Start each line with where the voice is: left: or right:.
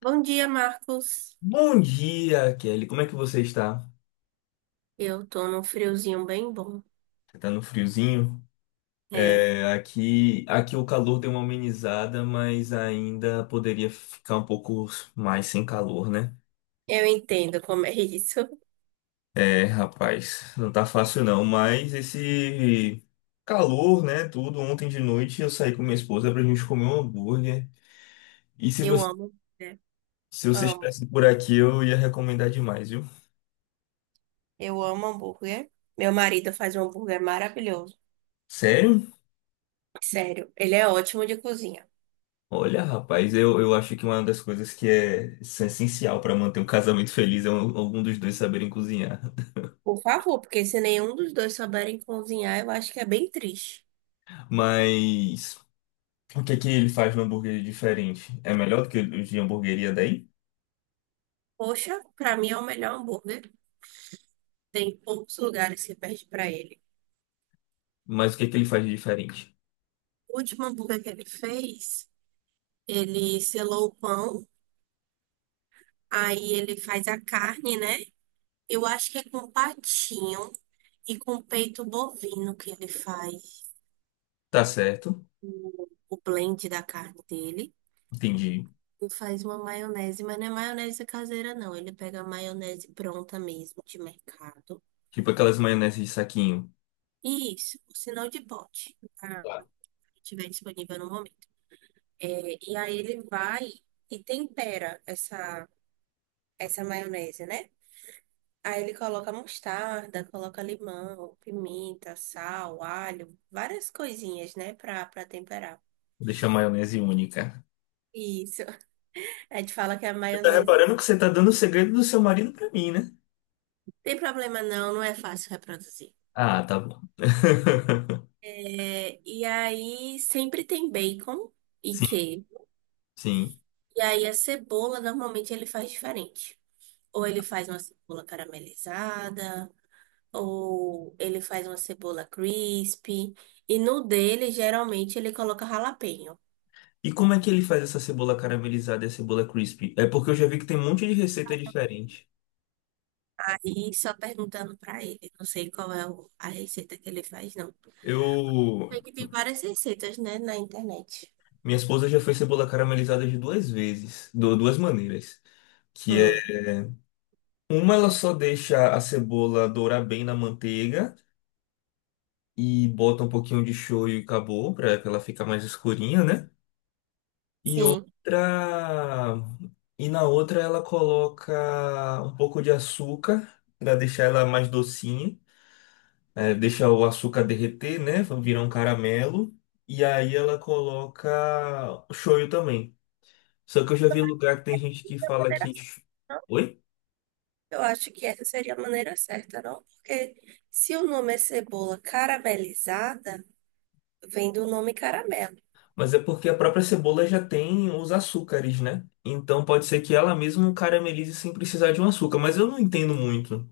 right: Bom dia, Marcos.
left: Bom dia, Kelly. Como é que você está?
right: Eu tô num friozinho bem bom.
left: Você tá no friozinho?
right: É,
left: É, aqui, o calor deu uma amenizada, mas ainda poderia ficar um pouco mais sem calor, né?
right: eu entendo como é isso.
left: É, rapaz, não tá fácil não, mas esse calor, né, tudo, ontem de noite eu saí com minha esposa pra gente comer um hambúrguer. E se
right: Eu
left: você,
right: amo, né?
left: Se você
right: Amo.
left: estivesse por aqui, eu ia recomendar demais, viu?
right: Eu amo hambúrguer. Meu marido faz um hambúrguer maravilhoso.
left: Sério?
right: Sério, ele é ótimo de cozinha.
left: Olha, rapaz, eu acho que uma das coisas que é essencial para manter um casamento feliz é algum dos dois saberem cozinhar.
right: Por favor, porque se nenhum dos dois souberem cozinhar, eu acho que é bem triste.
left: Mas o que é que ele faz no hambúrguer de diferente? É melhor do que os de hamburgueria daí?
right: Poxa, pra mim é o melhor hambúrguer. Tem poucos lugares que perde pra ele.
left: Mas o que é que ele faz de diferente?
right: O último hambúrguer que ele fez, ele selou o pão, aí ele faz a carne, né? Eu acho que é com patinho e com peito bovino que ele faz
left: Tá certo,
right: o blend da carne dele.
left: entendi.
right: E faz uma maionese, mas não é maionese caseira, não. Ele pega a maionese pronta mesmo, de mercado.
left: Tipo aquelas maioneses de saquinho.
right: E isso, o sinal de pote, tá?
left: Claro.
right: Se tiver disponível no momento. É, e aí ele vai e tempera essa maionese, né? Aí ele coloca mostarda, coloca limão, pimenta, sal, alho, várias coisinhas, né, pra temperar.
left: Deixa a maionese única.
right: Isso. A gente fala que a
left: Você tá
right: maionese.
left: reparando que você tá dando o segredo do seu marido pra mim, né?
right: Tem problema não, não é fácil reproduzir.
left: Ah, tá bom.
right: É, e aí sempre tem bacon e
left: Sim,
right: queijo.
left: sim.
right: E aí a cebola normalmente ele faz diferente. Ou ele faz uma cebola caramelizada, ou ele faz uma cebola crispy. E no dele, geralmente, ele coloca jalapeño.
left: E como é que ele faz essa cebola caramelizada e a cebola crispy? É porque eu já vi que tem um monte de receita diferente.
right: Aí só perguntando pra ele, não sei qual é o- a receita que ele faz, não.
left: Eu,
right: Sei que tem várias receitas, né, na internet.
left: minha esposa já fez cebola caramelizada de duas vezes, de duas maneiras, que é
right: Hum,
left: uma ela só deixa a cebola dourar bem na manteiga e bota um pouquinho de shoyu e acabou, para ela ficar mais escurinha, né? E
right: sim.
left: outra e na outra ela coloca um pouco de açúcar para deixar ela mais docinha. É, deixa o açúcar derreter, né? Virar um caramelo. E aí ela coloca shoyu também. Só que eu já vi lugar que tem gente que fala que. Oi?
right: Eu acho que essa seria a maneira certa, não? Porque se o nome é cebola caramelizada, vem do nome caramelo.
left: Mas é porque a própria cebola já tem os açúcares, né? Então pode ser que ela mesma caramelize sem precisar de um açúcar. Mas eu não entendo muito.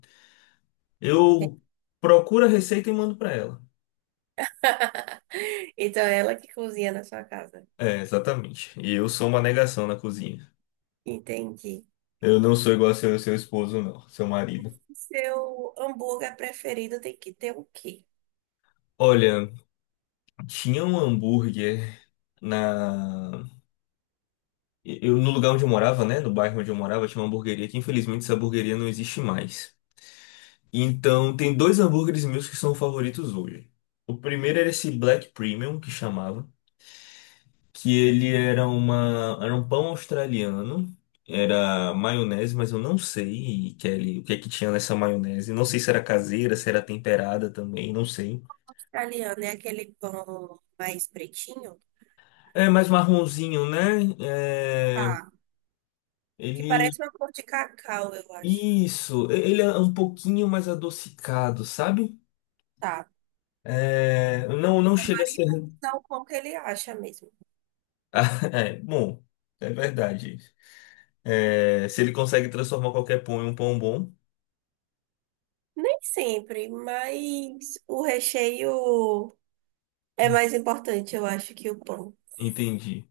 left: Eu procuro a receita e mando pra ela.
right: Então é ela que cozinha na sua casa.
left: É, exatamente. E eu sou uma negação na cozinha.
right: Entendi.
left: Eu não sou igual ao seu esposo, não, seu marido.
right: Seu hambúrguer preferido tem que ter o quê?
left: Olha. Tinha um hambúrguer na. Eu, no lugar onde eu morava, né? No bairro onde eu morava, tinha uma hamburgueria que infelizmente essa hamburgueria não existe mais. Então tem dois hambúrgueres meus que são favoritos hoje. O primeiro era esse Black Premium, que chamava, que ele era uma, era um pão australiano, era maionese, mas eu não sei, Kelly, o que é que tinha nessa maionese. Não sei se era caseira, se era temperada também, não sei.
right: Italiano é aquele pão mais pretinho?
left: É mais marronzinho, né? É,
right: Tá. Que
left: ele
right: parece uma cor de cacau, eu acho.
left: Isso, ele é um pouquinho mais adocicado, sabe?
right: Tá.
left: É, não, não
right: Meu
left: chega a ser.
right: marido usa o pão que ele acha mesmo.
left: Ah, é, bom, é verdade. É, se ele consegue transformar qualquer pão em um pão bom,
right: Nem sempre, mas o recheio. É mais importante, eu acho, que o pão.
left: entendi.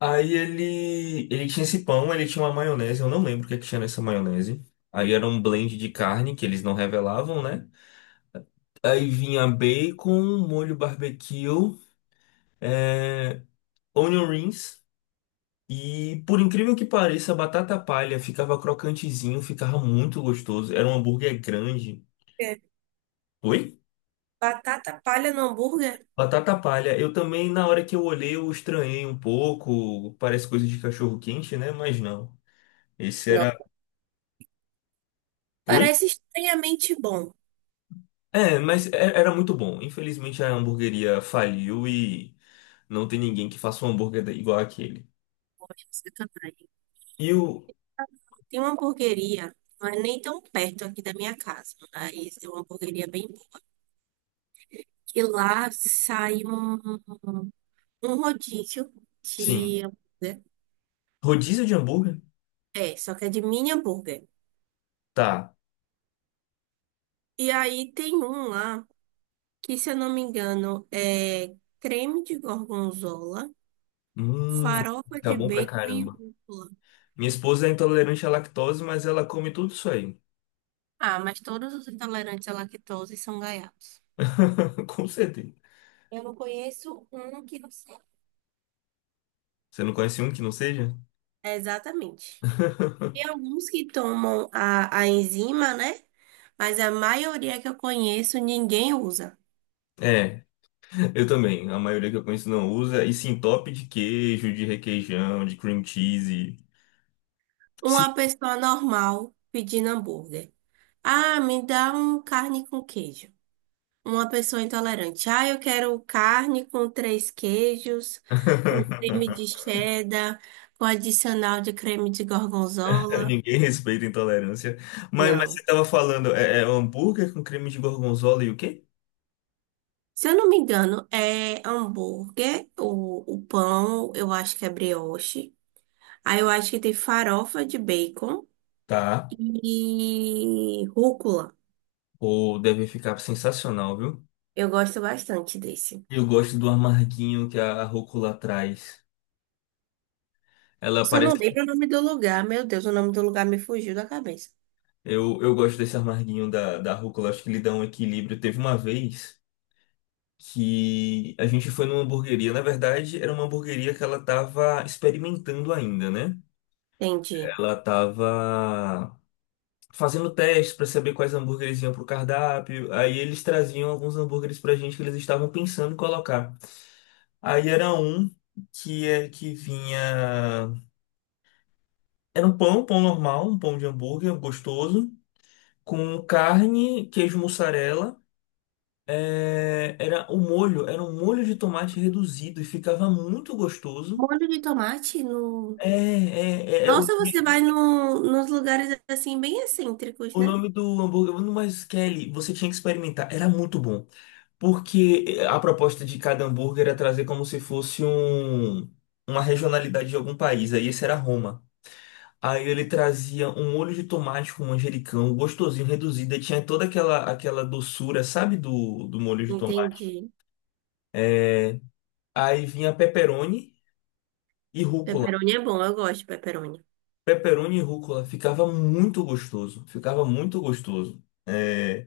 left: Aí ele, tinha esse pão, ele tinha uma maionese, eu não lembro o que é que tinha nessa maionese. Aí era um blend de carne que eles não revelavam, né? Aí vinha bacon, molho barbecue, é, onion rings. E por incrível que pareça, a batata palha ficava crocantezinho, ficava muito gostoso. Era um hambúrguer grande.
right: É.
left: Oi?
right: Batata palha no hambúrguer?
left: Batata palha. Eu também, na hora que eu olhei, eu estranhei um pouco. Parece coisa de cachorro quente, né? Mas não. Esse
right: Não.
left: era. Oi?
right: Parece estranhamente bom.
left: Mas era muito bom. Infelizmente a hamburgueria faliu e não tem ninguém que faça um hambúrguer igual aquele.
right: Poxa, sacanagem.
left: E o.
right: Tem uma hamburgueria, mas nem tão perto aqui da minha casa. Mas é uma hamburgueria bem boa. Que lá sai um rodízio
left: Sim.
right: de hambúrguer.
left: Rodízio de hambúrguer?
right: É, só que é de mini hambúrguer.
left: Tá.
right: E aí tem um lá que, se eu não me engano, é creme de gorgonzola,
left: Hum,
right: farofa
left: tá
right: de
left: bom pra
right: bacon e
left: caramba.
right: rúcula.
left: Minha esposa é intolerante à lactose, mas ela come tudo isso aí.
right: Ah, mas todos os intolerantes à lactose são gaiatos.
left: Com certeza.
right: Eu não conheço um que não seja.
left: Você não conhece um que não seja?
right: Exatamente. Tem alguns que tomam a enzima, né? Mas a maioria que eu conheço, ninguém usa.
left: É, eu também. A maioria que eu conheço não usa. E sim, top de queijo, de requeijão, de cream cheese. Sim.
right: Uma pessoa normal pedindo hambúrguer. Ah, me dá um carne com queijo. Uma pessoa intolerante. Ah, eu quero carne com três queijos, com creme de cheddar, com adicional de creme de gorgonzola.
left: Ninguém respeita a intolerância. Mas você
right: Não.
left: estava falando, é hambúrguer com creme de gorgonzola e o quê?
right: Se eu não me engano, é hambúrguer, o pão, eu acho que é brioche. Aí eu acho que tem farofa de bacon
left: Tá.
right: e rúcula.
left: Ou deve ficar sensacional, viu?
right: Eu gosto bastante desse.
left: Eu gosto do amarguinho que a rúcula traz. Ela
right: Só não
left: parece
right: lembro o nome do lugar. Meu Deus, o nome do lugar me fugiu da cabeça.
left: Eu gosto desse amarguinho da rúcula, acho que ele dá um equilíbrio. Teve uma vez que a gente foi numa hamburgueria. Na verdade, era uma hamburgueria que ela estava experimentando ainda, né?
right: Entendi.
left: Ela estava fazendo testes para saber quais hambúrgueres iam pro cardápio. Aí eles traziam alguns hambúrgueres pra gente que eles estavam pensando em colocar. Aí era um que é que vinha. Era um pão normal, um pão de hambúrguer gostoso, com carne, queijo mussarela. É, era o molho, era um molho de tomate reduzido e ficava muito gostoso.
right: Molho de tomate no...
left: É, é, é, é, o,
right: Nossa, você vai no, nos lugares assim bem excêntricos,
left: o
right: né?
left: nome do hambúrguer, mas Kelly, você tinha que experimentar, era muito bom. Porque eh, a proposta de cada hambúrguer era trazer como se fosse um, uma regionalidade de algum país, aí esse era Roma. Aí ele trazia um molho de tomate com manjericão, gostosinho, reduzido, e tinha toda aquela, doçura, sabe, do molho de tomate.
right: Entendi.
left: É, aí vinha pepperoni e rúcula.
right: Pepperoni é bom, eu gosto de pepperoni.
left: Pepperoni e rúcula ficava muito gostoso. Ficava muito gostoso. É,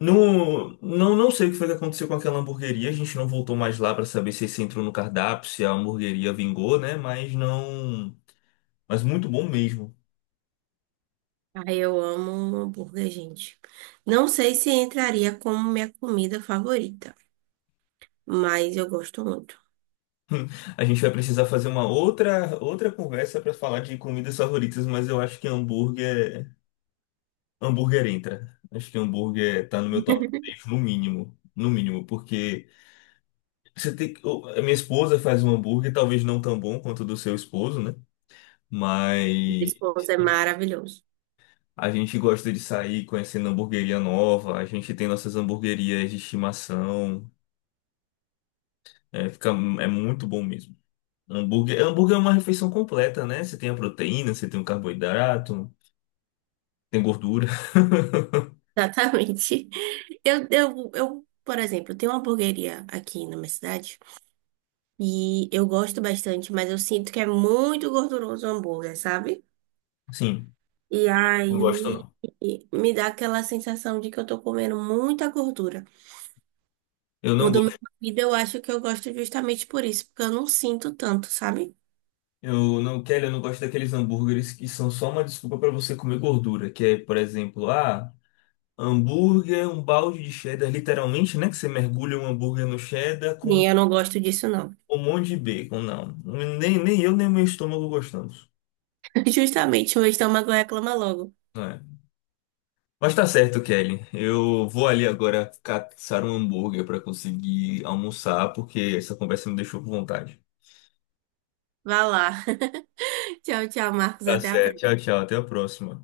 left: não sei o que foi que aconteceu com aquela hamburgueria. A gente não voltou mais lá para saber se esse entrou no cardápio, se a hamburgueria vingou, né? Mas não. Mas muito bom mesmo.
right: Ah, eu amo um hambúrguer, gente. Não sei se entraria como minha comida favorita, mas eu gosto muito.
left: A gente vai precisar fazer uma outra conversa para falar de comidas favoritas, mas eu acho que hambúrguer entra. Acho que hambúrguer tá no meu top 3, no mínimo, no mínimo, porque Você tem que. A minha esposa faz um hambúrguer, talvez não tão bom quanto o do seu esposo, né?
right: Resposta
left: Mas
right: Esposa é maravilhoso.
left: a gente gosta de sair conhecendo hambúrgueria nova, a gente tem nossas hambúrguerias de estimação. É, fica, é muito bom mesmo. Hambúrguer, hambúrguer é uma refeição completa, né? Você tem a proteína, você tem o carboidrato, tem gordura.
right: Exatamente. Por exemplo, tenho uma hamburgueria aqui na minha cidade e eu gosto bastante, mas eu sinto que é muito gorduroso o hambúrguer, sabe?
left: Sim,
right: E
left: não gosto
right: aí
left: não.
right: me dá aquela sensação de que eu tô comendo muita gordura.
left: Eu
right: O
left: não
right: do meu
left: gosto.
right: marido eu acho que eu gosto justamente por isso, porque eu não sinto tanto, sabe?
left: Eu não gosto daqueles hambúrgueres que são só uma desculpa para você comer gordura, que é, por exemplo, ah. Hambúrguer, um balde de cheddar, literalmente, né? Que você mergulha um hambúrguer no cheddar com
right: Sim, eu não gosto disso, não.
left: um monte de bacon. Não, nem eu, nem meu estômago gostamos.
right: Justamente, mas estômago reclama logo.
left: Né? Mas tá certo, Kelly. Eu vou ali agora caçar um hambúrguer para conseguir almoçar, porque essa conversa me deixou com vontade.
right: Vá lá. Tchau, tchau, Marcos.
left: Tá
right: Até a
left: certo. Tchau,
right: próxima.
left: tchau. Até a próxima.